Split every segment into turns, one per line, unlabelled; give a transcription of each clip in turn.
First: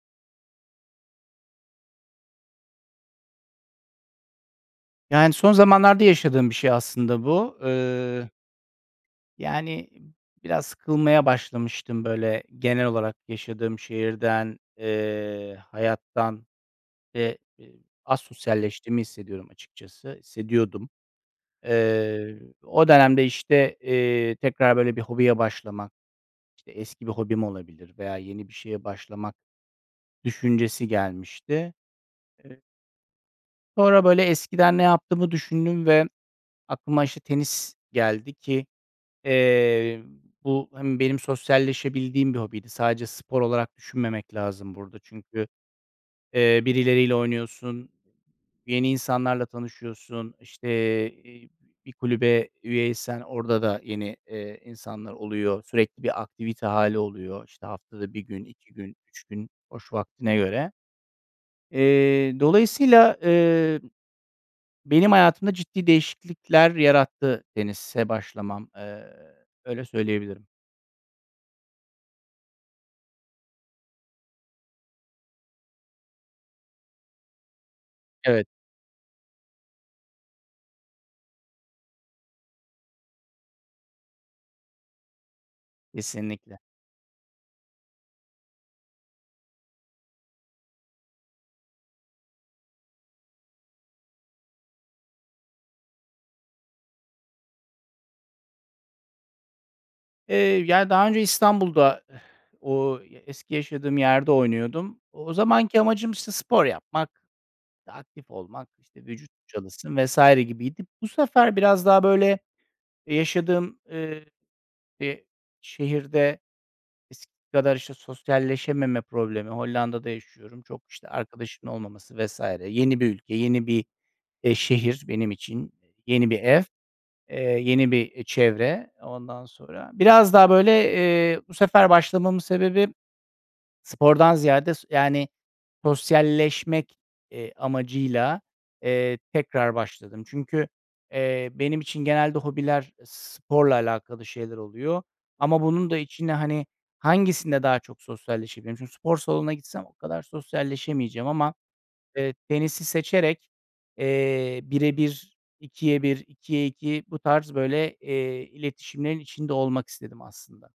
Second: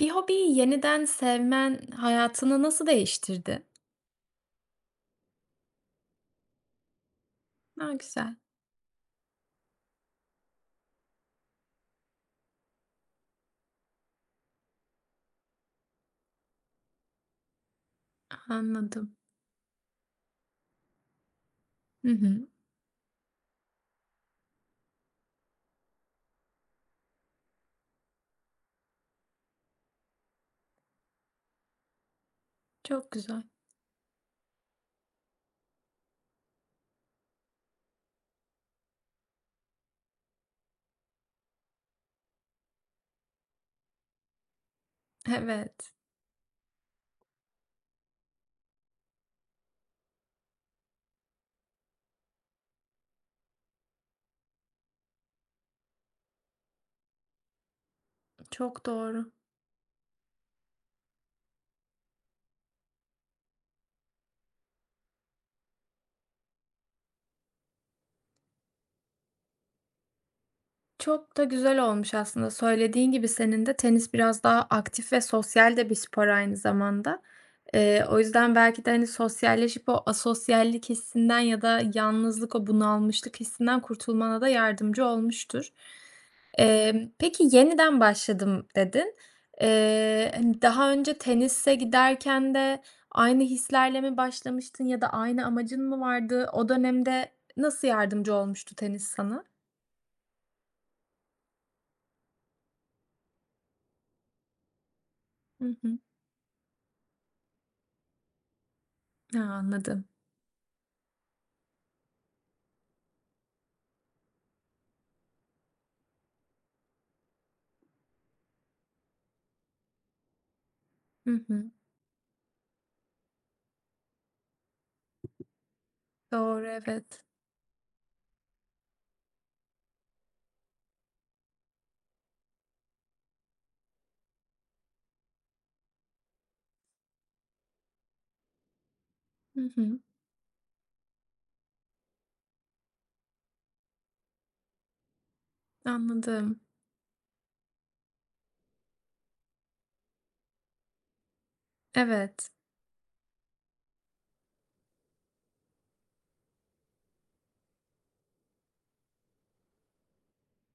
Bir hobiyi yeniden sevmen hayatını nasıl değiştirdi?
Yani, son zamanlarda yaşadığım bir şey aslında bu,
A!
ııı
Güzel.
Yani, biraz sıkılmaya başlamıştım, böyle, genel olarak yaşadığım şehirden, eee, hayattan, eee, e asosyalleştiğimi
Anladım.
hissediyorum açıkçası. Hissediyordum.
Hı
Eee,
hı.
o dönemde, işte, eee, tekrar böyle bir hobiye başlamak, işte, eski bir hobim olabilir veya yeni bir şeye başlamak düşüncesi gelmişti.
Çok güzel.
Sonra, böyle, eskiden ne yaptığımı düşündüm ve aklıma, işte, tenis geldi ki, eee, bu hem benim sosyalleşebildiğim bir hobiydi. Sadece spor olarak düşünmemek lazım burada çünkü,
Evet.
eee, birileriyle oynuyorsun, yeni insanlarla tanışıyorsun, işte, e bir kulübe üye isen orada da yeni, eee, insanlar oluyor. Sürekli bir aktivite hâli oluyor. İşte, haftada 1 gün, 2
Çok
gün, 3
doğru.
gün boş vaktine göre. Eee, dolayısıyla, eee, benim hayatımda ciddi değişiklikler yarattı tenise başlamam. Eee, öyle söyleyebilirim.
Çok da güzel olmuş aslında. Söylediğin gibi senin de tenis biraz daha aktif ve sosyal de bir spor aynı zamanda. Eee, o
Evet.
yüzden belki de, hani, sosyalleşip o asosyallik hissinden ya da yalnızlık, o bunalmışlık hissinden kurtulmana da yardımcı olmuştur.
Kesinlikle.
Emm, peki, "Yeniden başladım." dedin. Eee, hani, daha önce tenise giderken de aynı hislerle mi başlamıştın ya da aynı amacın mı vardı? O dönemde nasıl yardımcı olmuştu tenis sana?
Eee, ya daha önce İstanbul'da o y eski yaşadığım yerde oynuyordum. O o
Hı
zamanki
hı.
amacım, işte, spor yapmak, aktif olmak, işte, vücut
Ha,
çalışsın
anladım.
vs. gibiydi. Bu sefer biraz daha, böyle, yaşadığım, eee, e şehirde eskisi kadar, işte, sosyalleşememe problemi, Hollanda'da yaşıyorum, çok, işte,
Hı hı.
arkadaşımın olmaması vs. Yeni bir ülke, yeni bir, eee, şehir benim için. Yeni bir ev,
Doğru, evet.
eee, yeni bir, eee, çevre. Ondan sonra biraz daha böyle, eee, bu sefer başlamamın sebebi spordan ziyade s yani, sosyalleşmek, eee, amacıyla, eee,
Hı
tekrar
hı.
başladım. Çünkü, eee, benim için genelde hobiler sporla alakalı şeyler oluyor. Ama bunun da içine,
Anladım.
hani, hangisinde daha çok sosyalleşebilirim? Çünkü spor salonuna gitsem o kadar sosyalleşemeyeceğim ama, eee,
Evet.
tenisi seçerek, eee, 1'e 1, 2'ye 1, 2'ye 2 bu tarz böyle, eee, iletişimlerin içinde olmak istedim aslında.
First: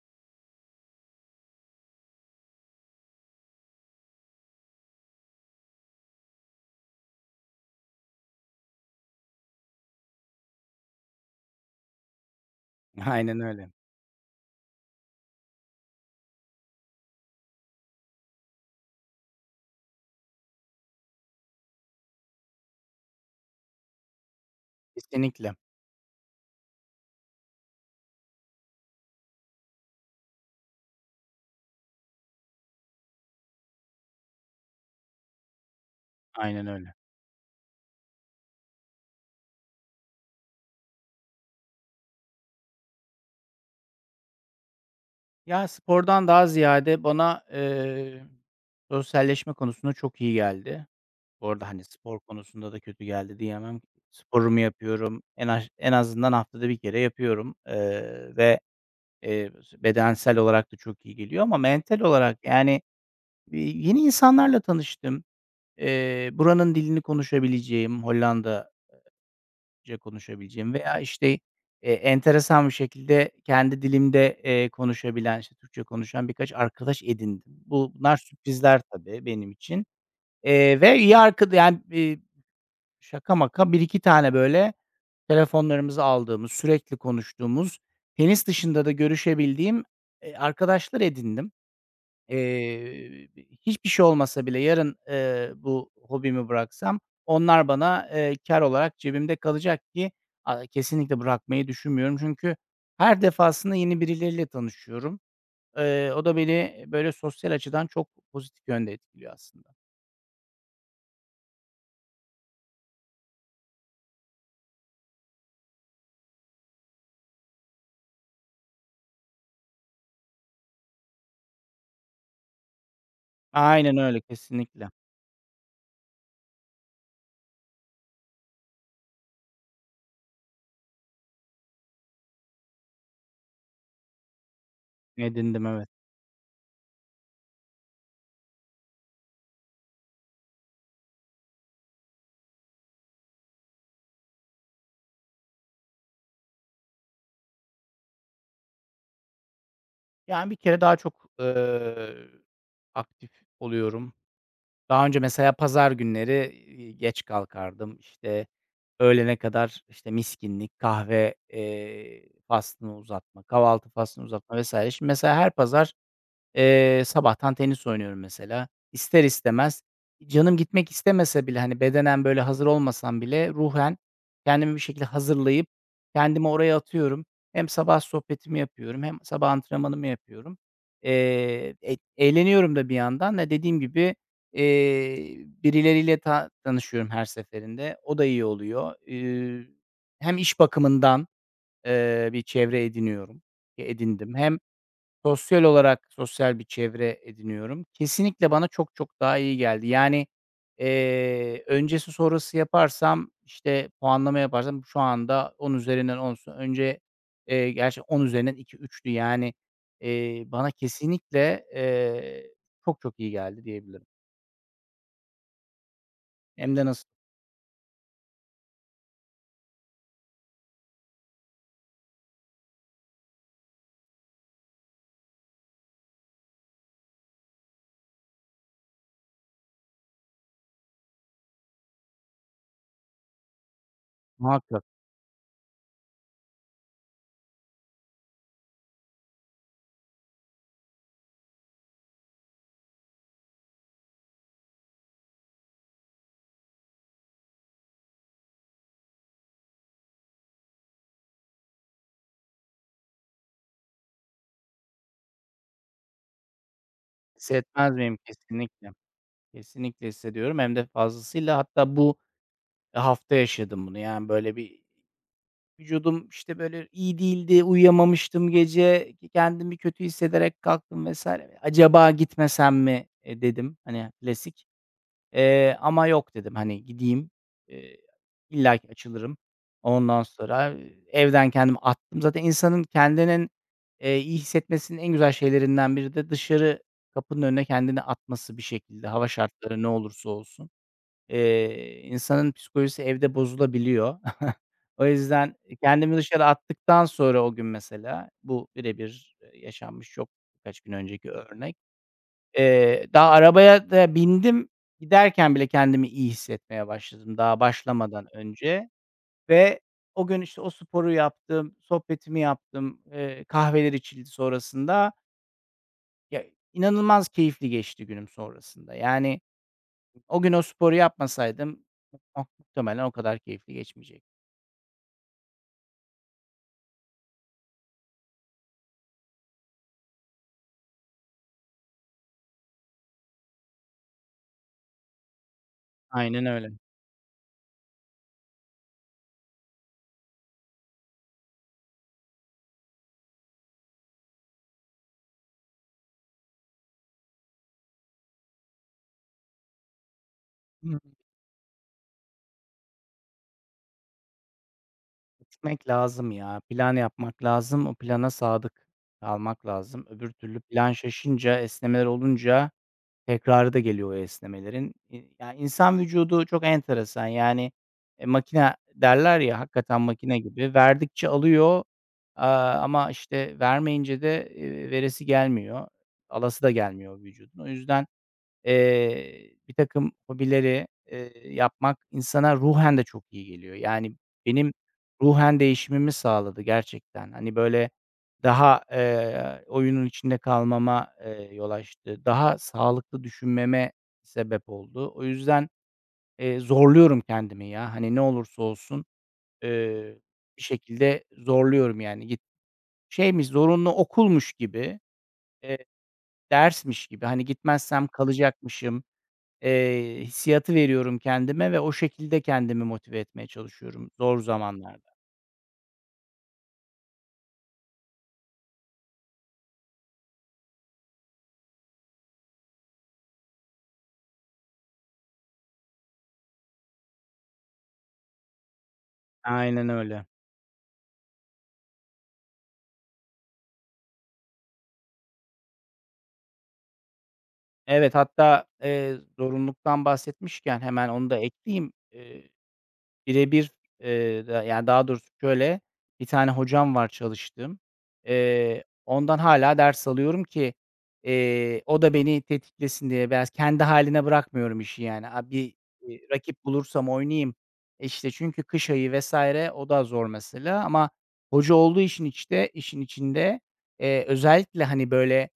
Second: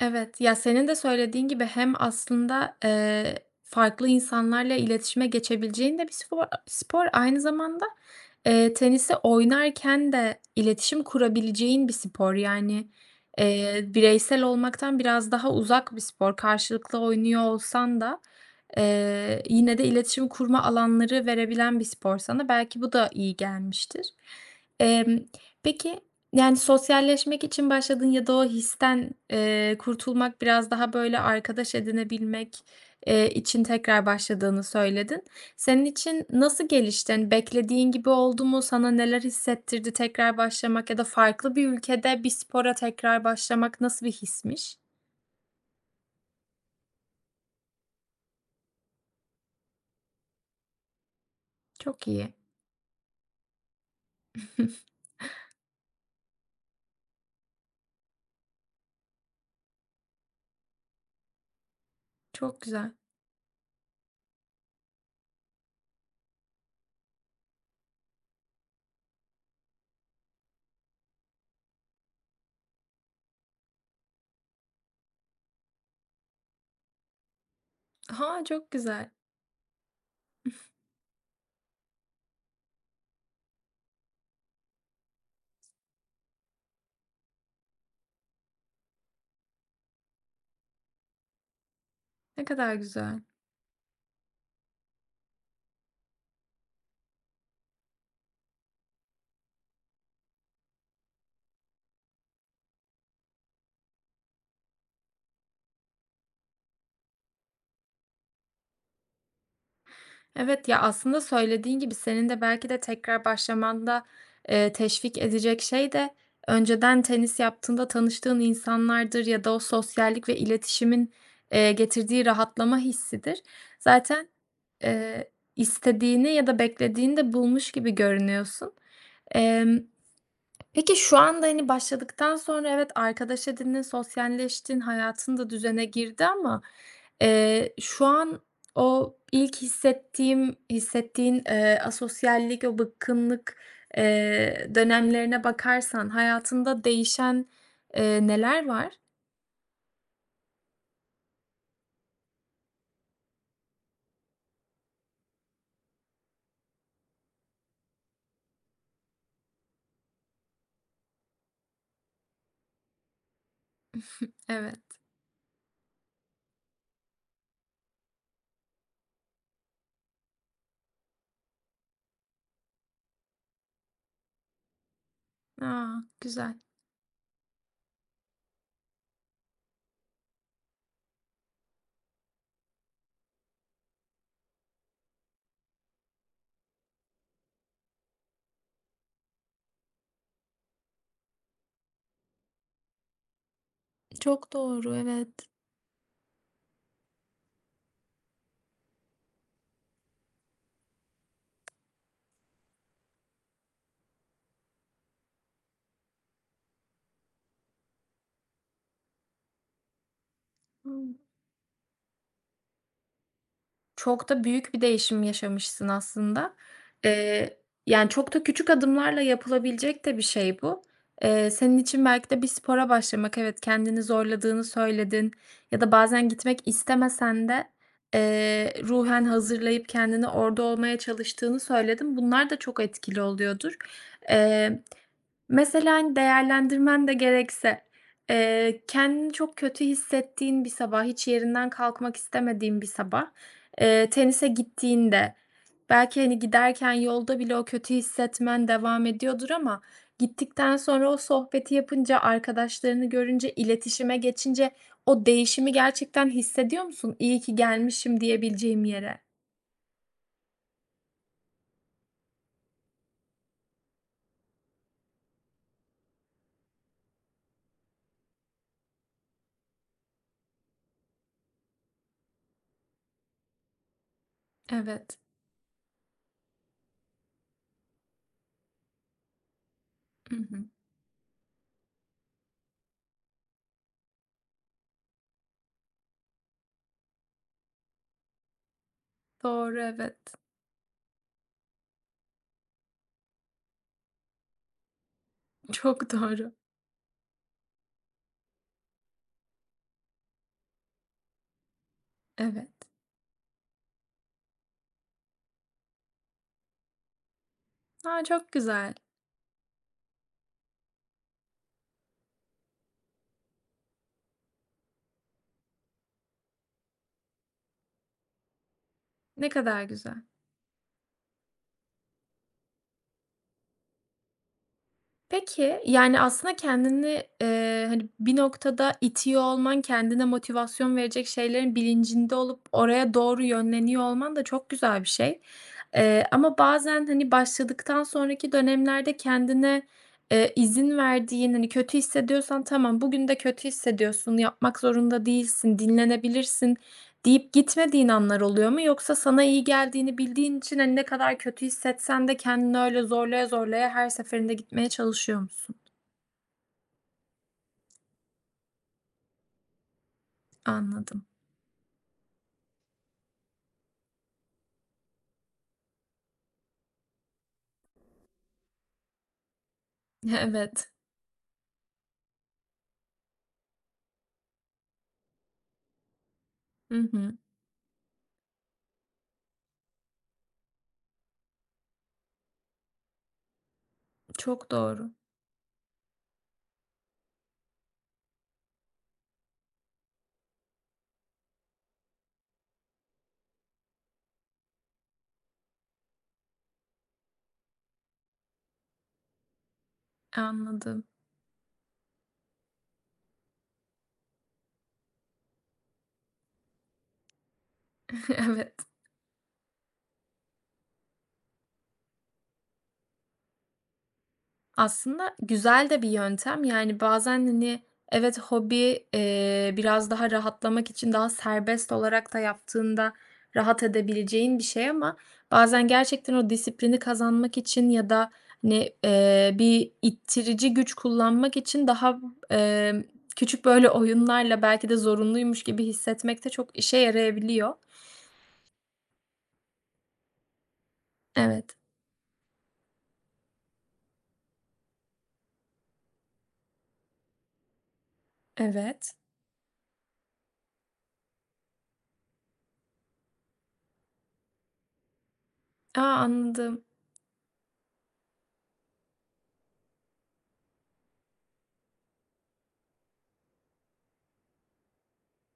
Evet. Ya, senin de söylediğin gibi hem aslında, eee, farklı insanlarla iletişime geçebileceğin de bir spor spor, aynı zamanda, eee, tenisi oynarken de iletişim kurabileceğin bir spor, yani,
Aynen öyle.
eee, bireysel olmaktan biraz daha uzak bir spor, karşılıklı oynuyor olsan da, eee, yine de iletişim kurma alanları verebilen bir spor sana belki bu da iyi gelmiştir. Eee,
Kesinlikle.
peki, yani, sosyalleşmek için başladın ya da o histen, eee, kurtulmak biraz daha, böyle, arkadaş edinebilmek, eee, için tekrar başladığını söyledin. Senin için
Aynen
nasıl
öyle.
gelişti? Hani, beklediğin gibi oldu mu? Sana neler hissettirdi tekrar başlamak ya da farklı bir ülkede bir spora tekrar başlamak nasıl bir hismiş?
Ya, spordan daha ziyade bana, eee, sosyalleşme konusunda çok iyi geldi. Bu arada, hani,
Çok
spor
iyi.
konusunda da kötü geldi diyemem. Sporumu yapıyorum. En aj en azından haftada 1 kere yapıyorum, eee, ve, eee, [unintelligible] bedensel olarak da çok iyi geliyor ama mental olarak,
Çok
yani,
güzel.
eee, yeni insanlarla tanıştım. Eee, buranın dilini konuşabileceğim, Hollanda eee, ca konuşabileceğim veya, işte, e, enteresan bir şekilde kendi dilimde, eee, konuşabilen, işte, Türkçe konuşan birkaç arkadaş edindim. Bu, bunlar
A, çok
sürprizler
güzel.
tabii benim için. Eee, ve iyi arkada yani, eee, şaka maka 1-2 tane, böyle, telefonlarımızı aldığımız, sürekli konuştuğumuz, tenis dışında da görüşebildiğim, eee, arkadaşlar edindim.
Ne kadar güzel.
Eee, [unintelligible] hiçbir şey olmasa bile yarın, eee, bu hobimi bıraksam onlar bana, eee, kâr olarak cebimde kalacak ki a kesinlikle bırakmayı düşünmüyorum. Çünkü her defasında yeni birileriyle tanışıyorum. Eee, o da beni, böyle, sosyal açıdan çok pozitif yönde etkiliyor aslında.
Evet. Ya, aslında söylediğin gibi senin de belki de tekrar başlamanda, eee, teşvik edecek şey de önceden tenis yaptığında tanıştığın insanlardır ya da o sosyallik ve iletişimin, eee, getirdiği rahatlama hissidir.
Aynen öyle,
Zaten,
kesinlikle.
eee, istediğini ya da beklediğini de bulmuş gibi görünüyorsun. Emm, peki, şu anda, hani, başladıktan sonra evet, arkadaş edindin, sosyalleştin, hayatın da
Edindim,
düzene
evet.
girdi ama, eee, şu an o ilk hissettiğim hissettiğin, eee, asosyallik o bıkkınlık, eee, dönemlerine bakarsan hayatında değişen, eee, neler var?
Yani, bir kere daha çok, ııı, aktif oluyorum. Daha önce mesela pazar günleri, iii, geç kalkardım. İşte, öğlene kadar, işte, miskinlik, kahve, eee, faslını uzatma, kahvaltı faslını uzatma vs.
Evet.
Şimdi mesela her pazar, eee, sabahtan tenis oynuyorum mesela. İster istemez canım gitmek istemese bile, hani, bedenen, böyle, hazır olmasam bile, ruhen kendimi bir şekilde hazırlayıp
A!
kendimi
Güzel.
oraya atıyorum. Hem sabah sohbetimi yapıyorum hem sabah antrenmanımı yapıyorum. Eee, eğ eğleniyorum da bir yandan da dediğim gibi, iii, birileriyle ta tanışıyorum her seferinde. O da iyi oluyor. Eee, hem iş bakımından, eee, bir çevre ediniyorum, ki edindim
Çok
hem
doğru, evet.
sosyal olarak sosyal bir çevre ediniyorum. Kesinlikle bana çok çok daha iyi geldi. Yani, eee, öncesi sonrası yaparsam, işte, puanlama yaparsam şu anda 10 üzerinden 10'sa önce, eee, gerçi 10 üzerinden 2-3'tü. Yani, eee, bana
[unintelligible]
kesinlikle, eee, çok çok iyi geldi diyebilirim.
Çok da büyük bir değişim yaşamışsın aslında,
Hem de nasıl.
ııı, yani, çok da küçük adımlarla yapılabilecek de bir şey bu. Eee, senin için belki de bir spora başlamak; evet, kendini zorladığını söyledin ya da bazen gitmek istemesen de, eee, ruhen hazırlayıp kendini orada olmaya çalıştığını söyledin. Bunlar da çok etkili oluyordur. Eee,
Muhakkak.
mesela, hani, değerlendirmen de gerekse, eee, kendini çok kötü hissettiğin bir sabah, hiç yerinden kalkmak istemediğin bir sabah, eee, tenise gittiğinde belki, hani, giderken yolda bile o kötü hissetmen devam ediyordur ama gittikten sonra o sohbeti yapınca, arkadaşlarını görünce, iletişime geçince o değişimi gerçekten hissediyor musun? İyi ki
Hissetmez miyim?
gelmişim diyebileceğim
Kesinlikle.
yere.
Kesinlikle hissediyorum. Hem de fazlasıyla. Hatta bu hafta yaşadım bunu. Yani, böyle, bir vücudum, işte, böyle, iyi değildi, uyuyamamıştım gece. K kendimi kötü hissederek kalktım vs. "Acaba gitmesem mi?" "E," dedim, hani, klasik
Evet.
ama, eee, "yok" dedim, hani, "gideyim." Eee, illaki açılırım. Ondan
Hı hı.
sonra, eee, evden kendimi attım. Zaten insanın kendinin, eee, iyi hissetmesinin en güzel şeylerinden biri de dışarı kapının önüne kendini atması bir şekilde hava
Doğru,
şartları ne
evet.
olursa olsun. Eee, insanın psikolojisi evde bozulabiliyor. O yüzden
Çok
kendimi dışarı
doğru.
attıktan sonra, o gün mesela bu birebir, eee, yaşanmış çok birkaç gün önceki örnek,
Evet.
eee, daha arabaya da bindim. Giderken bile kendimi iyi hissetmeye başladım daha
A!
başlamadan
Çok
önce.
güzel.
Ve o gün, işte, o sporu yaptım, sohbetimi yaptım, eee, kahveler içildi sonrasında. [unintelligible] İnanılmaz keyifli geçti günüm sonrasında. Yani,
Ne kadar güzel.
o gün o sporu yapmasaydım [unintelligible] muhtemelen o kadar keyifli geçmeyecekti.
Peki, yani, aslında kendini, eee, hani, bir noktada itiyor olman, kendine motivasyon verecek şeylerin bilincinde olup oraya doğru yönleniyor olman da çok güzel bir şey. Eee,
Aynen
ama
öyle.
bazen, hani, başladıktan sonraki dönemlerde kendine, eee, izin verdiğin, hani, kötü hissediyorsan, "Tamam, bugün de kötü hissediyorsun, yapmak zorunda değilsin, dinlenebilirsin." deyip gitmediğin anlar oluyor mu? Yoksa sana iyi geldiğini bildiğin için,
Hı
hani,
hı.
ne kadar kötü hissetsen de kendini öyle zorlaya zorlaya her seferinde gitmeye çalışıyor musun?
Gitmek lazım ya. Plan yapmak lazım. O plana sadık kalmak lazım. Öbür türlü plan
Anladım.
şaşınca, esnemeler olunca tekrarı da geliyor o esnemelerin. İii, ya, insan vücudu çok enteresan. Yani, eee, makina derler ya, hakikaten
He,
makine gibi.
evet.
Verdikçe alıyor, aaa, ama, işte, vermeyince de, eee, veresi gelmiyor. Alası da
Hı
gelmiyor
hı.
vücudun. O yüzden, eee, birtakım hobileri, eee, yapmak insana ruhen de çok iyi geliyor. Yani,
Çok
benim
doğru.
ruhen değişimimi sağladı gerçekten. Hani, böyle, daha, eee, oyunun içinde kalmama, eee, yol açtı. Daha sağlıklı düşünmeme sebep oldu. O yüzden, eee, zorluyorum kendimi ya. Hani, ne olursa olsun, eee, bir
Anladım.
şekilde zorluyorum, yani. Git şeymiş, zorunlu okulmuş gibi, eee, dersmiş gibi, hani, gitmezsem
Evet.
kalacakmışım, eee, hissiyatı veriyorum kendime ve o şekilde kendimi motive etmeye çalışıyorum zor zamanlarda.
Aslında güzel de bir yöntem, yani, bazen, hani, evet, hobi, eee, biraz daha rahatlamak için daha serbest olarak da yaptığında rahat edebileceğin bir şey ama bazen gerçekten o disiplini kazanmak için ya da, hani, eee,
Aynen
bir
öyle.
ittirici güç kullanmak için daha, emm, küçük, böyle, oyunlarla belki de zorunluymuş gibi hissetmek de çok işe yarayabiliyor.
Evet, hatta, eee, zorunluluktan bahsetmişken hemen onu da
Evet.
ekleyeyim. Eee, bire bir, eee, da yani, daha doğrusu, şöyle, bir tane hocam var çalıştığım. Eee,
Evet.
ondan hâlâ ders alıyorum ki, eee, o da beni tetiklesin diye biraz. Kendi hâline bırakmıyorum işi, yani. Aaa, bir,
A!
iii, rakip
Anladım.
bulursam oynayayım. İşte, çünkü kış ayı vs. o da zor mesela. Ama hoca olduğu için, işte, işin içinde, eee, özellikle, hani, böyle,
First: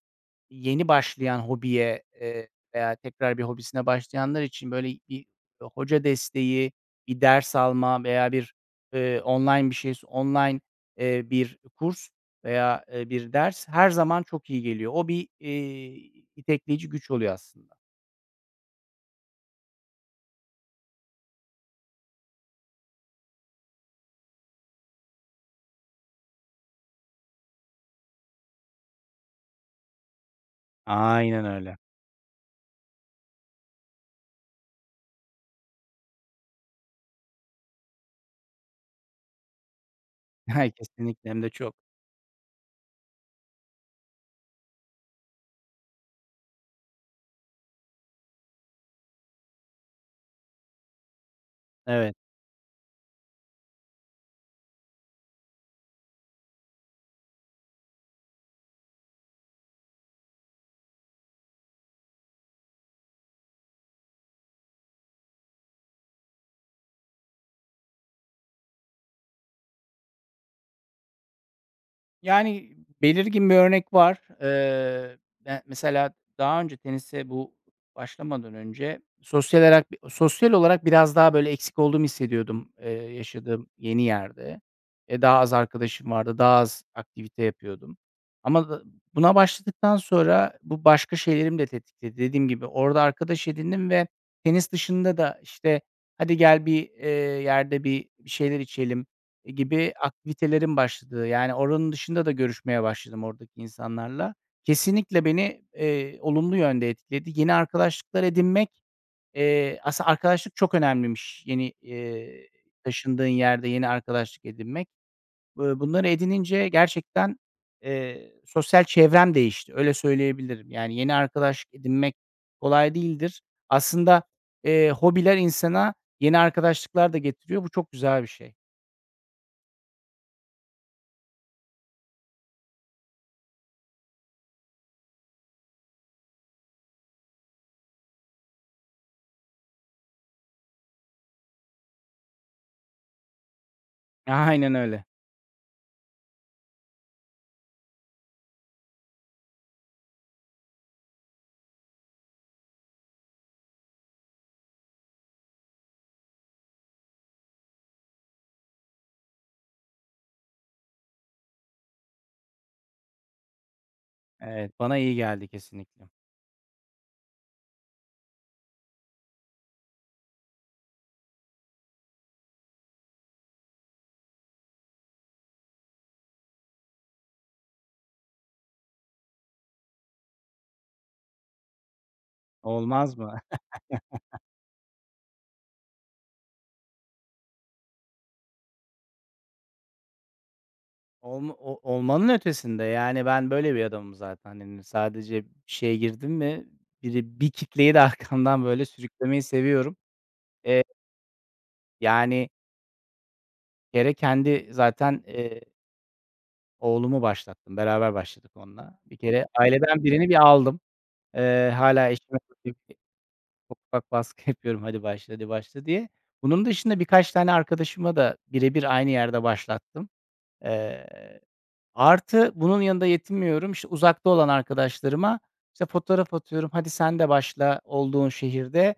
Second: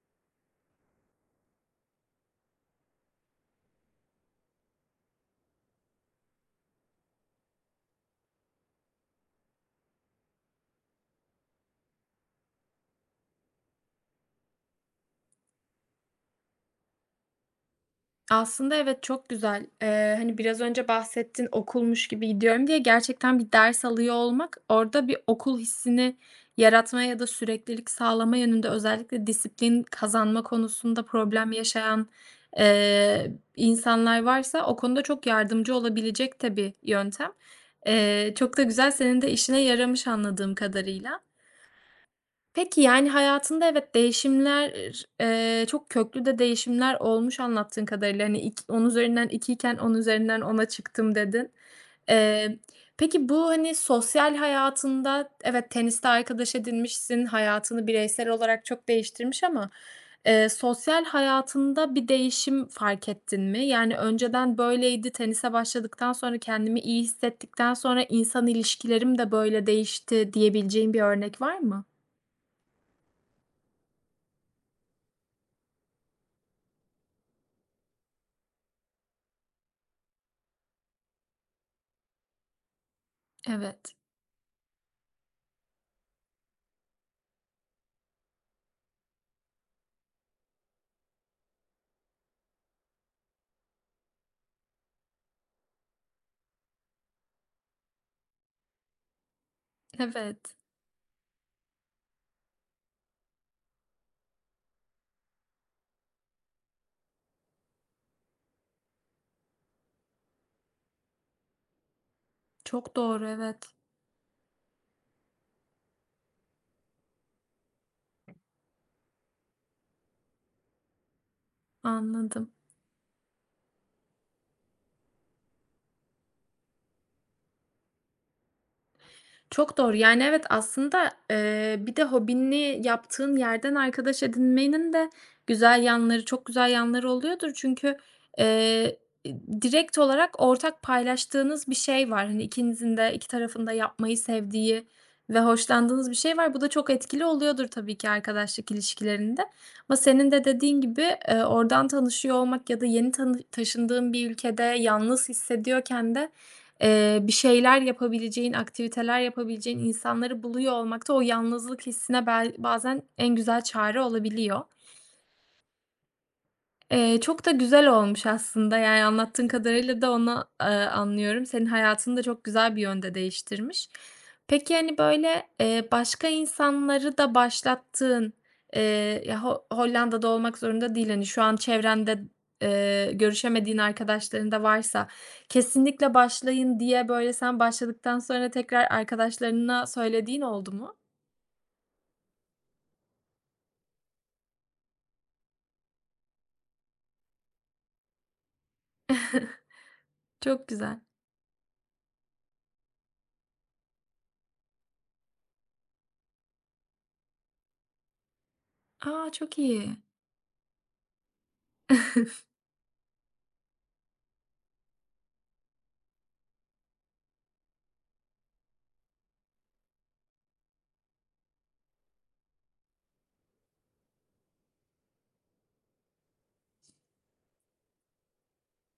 yeni başlayan hobiye, eee, veya tekrar bir hobisine başlayanlar için, böyle, bir hoca desteği, bir ders alma veya bir, eee, online bir şey s online, eee, bir kurs veya, eee, bir ders her zaman çok iyi geliyor. O bir, iii, itekleyici güç oluyor aslında.
Aslında evet, çok güzel, eee, hani, biraz önce bahsettin "Okulmuş gibi gidiyorum." diye gerçekten bir ders alıyor olmak orada bir okul hissini yaratma ya da süreklilik sağlama yönünde özellikle disiplin kazanma konusunda
Aynen
problem
öyle.
yaşayan, eee, insanlar varsa o konuda çok yardımcı olabilecek de bir yöntem. Eee, çok da güzel, senin de işine yaramış anladığım kadarıyla.
Kesinlikle. Hem de çok.
Peki, yani, hayatında evet, değişimler, ııı, çok köklü de değişimler olmuş anlattığın kadarıyla. Hani, ik "10 üzerinden 2'yken, 10 üzerinden 10'a çıktım." dedin.
Evet.
Eee, peki bu, hani, sosyal hayatında evet, teniste arkadaş edinmişsin, hayatını bireysel olarak çok değiştirmiş ama, eee, sosyal hayatında bir değişim fark ettin mi? Yani, önceden böyleydi, tenise başladıktan sonra, kendimi iyi hissettikten sonra insan ilişkilerim de böyle değişti diyebileceğin bir örnek var mı?
Yani, belirgin bir örnek var. Eee, ı ya, mesela daha önce tenise bu başlamadan önce sosyal alak sosyal olarak biraz daha, böyle, eksik olduğumu hissediyordum, ııı, yaşadığım
Evet.
yeni yerde. Eee, daha az arkadaşım vardı. Daha az aktivite yapıyordum. Ama [unintelligible] buna başladıktan sonra bu başka şeylerimi de tetikledi. Dediğim gibi orada arkadaş edindim ve tenis dışında da, işte, "Hadi gel, bir, eee, yerde bir bir şeyler içelim." gibi
Evet.
aktivitelerim başladı. Yani, oranın dışında da görüşmeye başladım oradaki insanlarla. Kesinlikle beni, eee, olumlu yönde etkiledi. Yeni arkadaşlıklar edinmek, eee aslında arkadaşlık çok önemliymiş yeni, eee,
Çok
taşındığın
doğru,
yerde
evet.
yeni arkadaşlık edinmek. Iıı, bunları edinince gerçekten, eee, sosyal çevrem değişti. Öyle, söyleyebilirim. Yani, yeni arkadaşlık edinmek
Anladım.
kolay değildir. Aslında, eee, hobiler insana yeni arkadaşlıklar da getiriyor. Bu çok güzel bir şey.
Çok doğru. Yani, evet, aslında, ııı, bir de hobini yaptığın yerden arkadaş edinmenin de güzel yanları çok güzel yanları oluyordur çünkü, ııı, e, direkt olarak ortak paylaştığınız bir şey var, hani, ikinizin de iki tarafın da yapmayı
Aynen
sevdiği
öyle.
ve hoşlandığınız bir şey var. Bu da çok etkili oluyordur tabii ki arkadaşlık ilişkilerinde ama senin de dediğin gibi, ııı, oradan tanışıyor olmak ya da yeni tanış taşındığın bir ülkede yalnız hissediyorken de, eee, bir şeyler yapabileceğin, aktiviteler yapabileceğin insanları buluyor olmak da o yalnızlık hissine bel bazen en güzel çare olabiliyor.
Evet, bana iyi geldi kesinlikle.
Eee, çok da güzel olmuş aslında, yani, anlattığın kadarıyla da onu, ııı, anlıyorum. Senin hayatını da çok güzel bir yönde değiştirmiş. Peki, hani, böyle, eee, başka insanları da başlattığın, eee, ya, Ho Hollanda'da olmak zorunda değil, hani, şu an çevrende, ııı,
Olmaz mı?
görüşemediğin arkadaşların da varsa "Kesinlikle başlayın." diye, böyle, sen başladıktan sonra tekrar arkadaşlarına söylediğin oldu mu?
Olmo o olmanın ötesinde, yani, ben böyle bir adamım zaten. Hani, sadece bir şeye girdim mi biri bir kitleyi de arkamdan böyle sürüklemeyi seviyorum.
Çok
Eee
güzel.
Yani Bir kere kendi zaten, eee oğlumu başlattım, beraber başladık onunla. Bir
A,
kere
çok iyi.
aileden birini bir aldım. Eee, hâlâ eşime [unintelligible] ufak ufak baskı yapıyorum, "Hadi başla, hadi başla." diye. Bunun dışında birkaç tane arkadaşımı da bire bir aynı yerde başlattım. Eee, artı bunun yanında yetinmiyorum. İşte, uzakta olan arkadaşlarıma, işte, fotoğraf atıyorum, "Hadi, sen de başla olduğun şehirde,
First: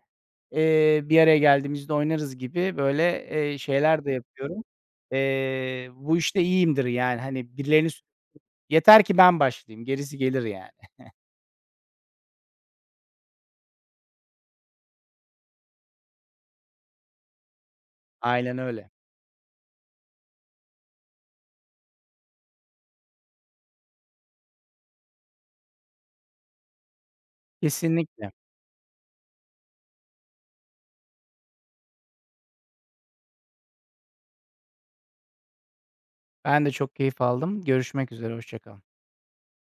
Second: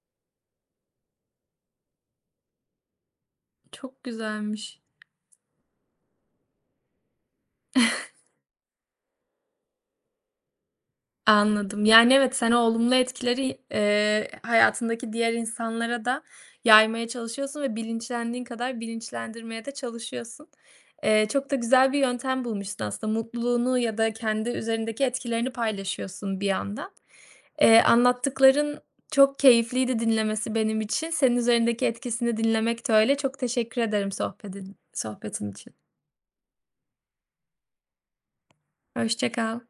eee, bir araya geldiğimizde oynarız." gibi böyle, eee, şeyler
Çok
de yapıyorum.
güzelmiş.
Eee, bu işte iyiyimdir yani. Hani, birilerini sü yeter ki ben başlayayım. Gerisi gelir yani.
Anladım. Yani, evet, sen o olumlu etkileri, ııı, hayatındaki diğer insanlara da yaymaya çalışıyorsun ve bilinçlendiğin
Aynen
kadar
öyle.
bilinçlendirmeye de çalışıyorsun. Eee, çok da güzel bir yöntem bulmuşsun aslında, mutluluğunu ya da kendi üzerindeki etkilerini paylaşıyorsun bir yandan. Eee,
Kesinlikle.
anlattıkların çok keyifliydi dinlemesi benim için, senin üzerindeki etkisini dinlemek de öyle. Çok teşekkür ederim sohbedin sohbetin için.
Ben de çok keyif aldım. Görüşmek üzere, hoşça kal.
Hoşça kal.